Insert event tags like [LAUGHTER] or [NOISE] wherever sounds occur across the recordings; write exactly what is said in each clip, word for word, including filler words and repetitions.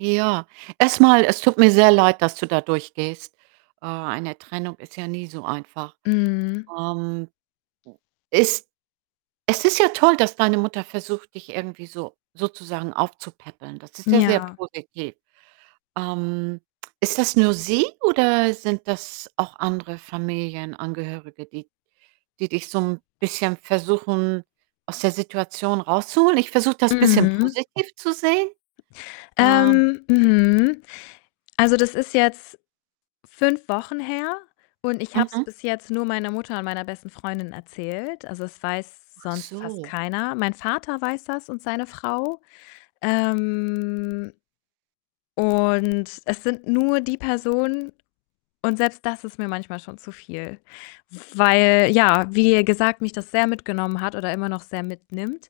Ja. Erst mal, es tut mir sehr leid, dass du da durchgehst. Äh, eine Trennung ist ja nie so einfach. Mhm. Ähm, es es ist ja toll, dass deine Mutter versucht, dich irgendwie so sozusagen aufzupäppeln, das ist ja sehr Ja. positiv. Ähm, ist das nur sie oder sind das auch andere Familienangehörige, die die dich so 'n bisschen versuchen, aus der Situation rauszuholen? Ich versuche, das bisschen Mhm. positiv zu sehen, ähm. Ähm mhm. Also, das ist jetzt fünf Wochen her und ich habe es Mhm. bis jetzt nur meiner Mutter und meiner besten Freundin erzählt. Also, es weiß Ach sonst fast so. keiner. Mein Vater weiß das und seine Frau. Ähm, und es sind nur die Personen und selbst das ist mir manchmal schon zu viel. Weil, ja, wie gesagt, mich das sehr mitgenommen hat oder immer noch sehr mitnimmt.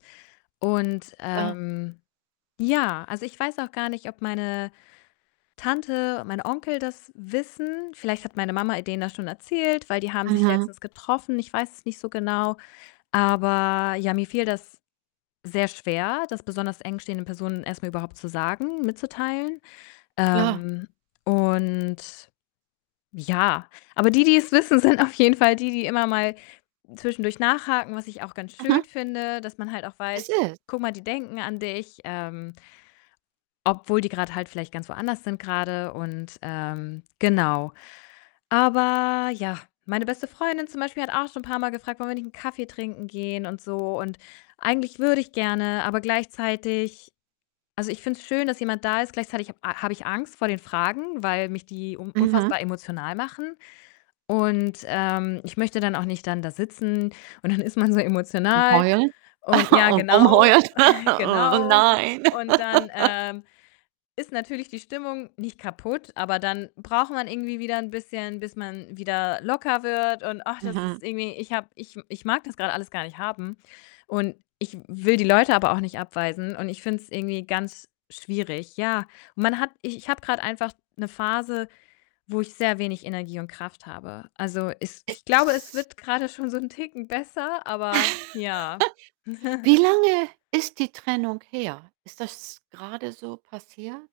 Und, Aha. ähm, ja, also, ich weiß auch gar nicht, ob meine Tante, mein Onkel das wissen, vielleicht hat meine Mama, äh, denen das schon erzählt, weil die haben sich Mhm. letztens getroffen, ich weiß es nicht so genau. Aber, ja, mir fiel das sehr schwer, das besonders eng stehenden Personen erst mal überhaupt zu sagen mitzuteilen. Klar. Ähm, und, ja, aber die die's wissen, sind auf jeden Fall die die immer mal zwischendurch nachhaken, was ich auch ganz schön Mhm. finde, dass man halt auch Es weiß: ist „Guck mal, die denken an dich, ähm“ “obwohl die grad halt vielleicht ganz woanders sind grade” und, ähm genau. Aber, ja, meine beste Freundin zum Beispiel hat auch schon 'n paar Mal gefragt: „Wollen wir nicht 'n Kaffee trinken gehen“ und so. Und eigentlich würde ich gerne, aber gleichzeitig also, ich finde es schön, dass jemand da ist, gleichzeitig ich ha habe ich Angst vor den Fragen, weil mich die un Mhm. unfassbar emotional machen und, ähm, ich möchte dann auch nicht dann da sitzen und dann ist man so Am emotional. heulen? Und ja, [CHUCKLES] [UNINTELLIGIBLE] genau, Rumheulen. [LAUGHS] [CHUCKLES] Oh, genau. nein. Und dann, [LAUGHS] ähm, ist natürlich die Stimmung nicht kaputt, aber dann braucht man irgendwie wieder 'n bisschen, bis man wieder locker wird und ach, das Mhm. ist irgendwie ich habe ich ich mag das grad alles gar nicht haben und ich will die Leute aber auch nicht abweisen und ich finde es irgendwie ganz schwierig. Ja, man hat ich ich habe grad einfach 'ne Phase, wo ich sehr wenig Energie und Kraft habe. Also, es Äh, ich glaube, es s wird grade schon so 'n Ticken besser, aber, ja. [LAUGHS] Wie [CHUCKLES] lange ist die Trennung her? Ist das grade so passiert?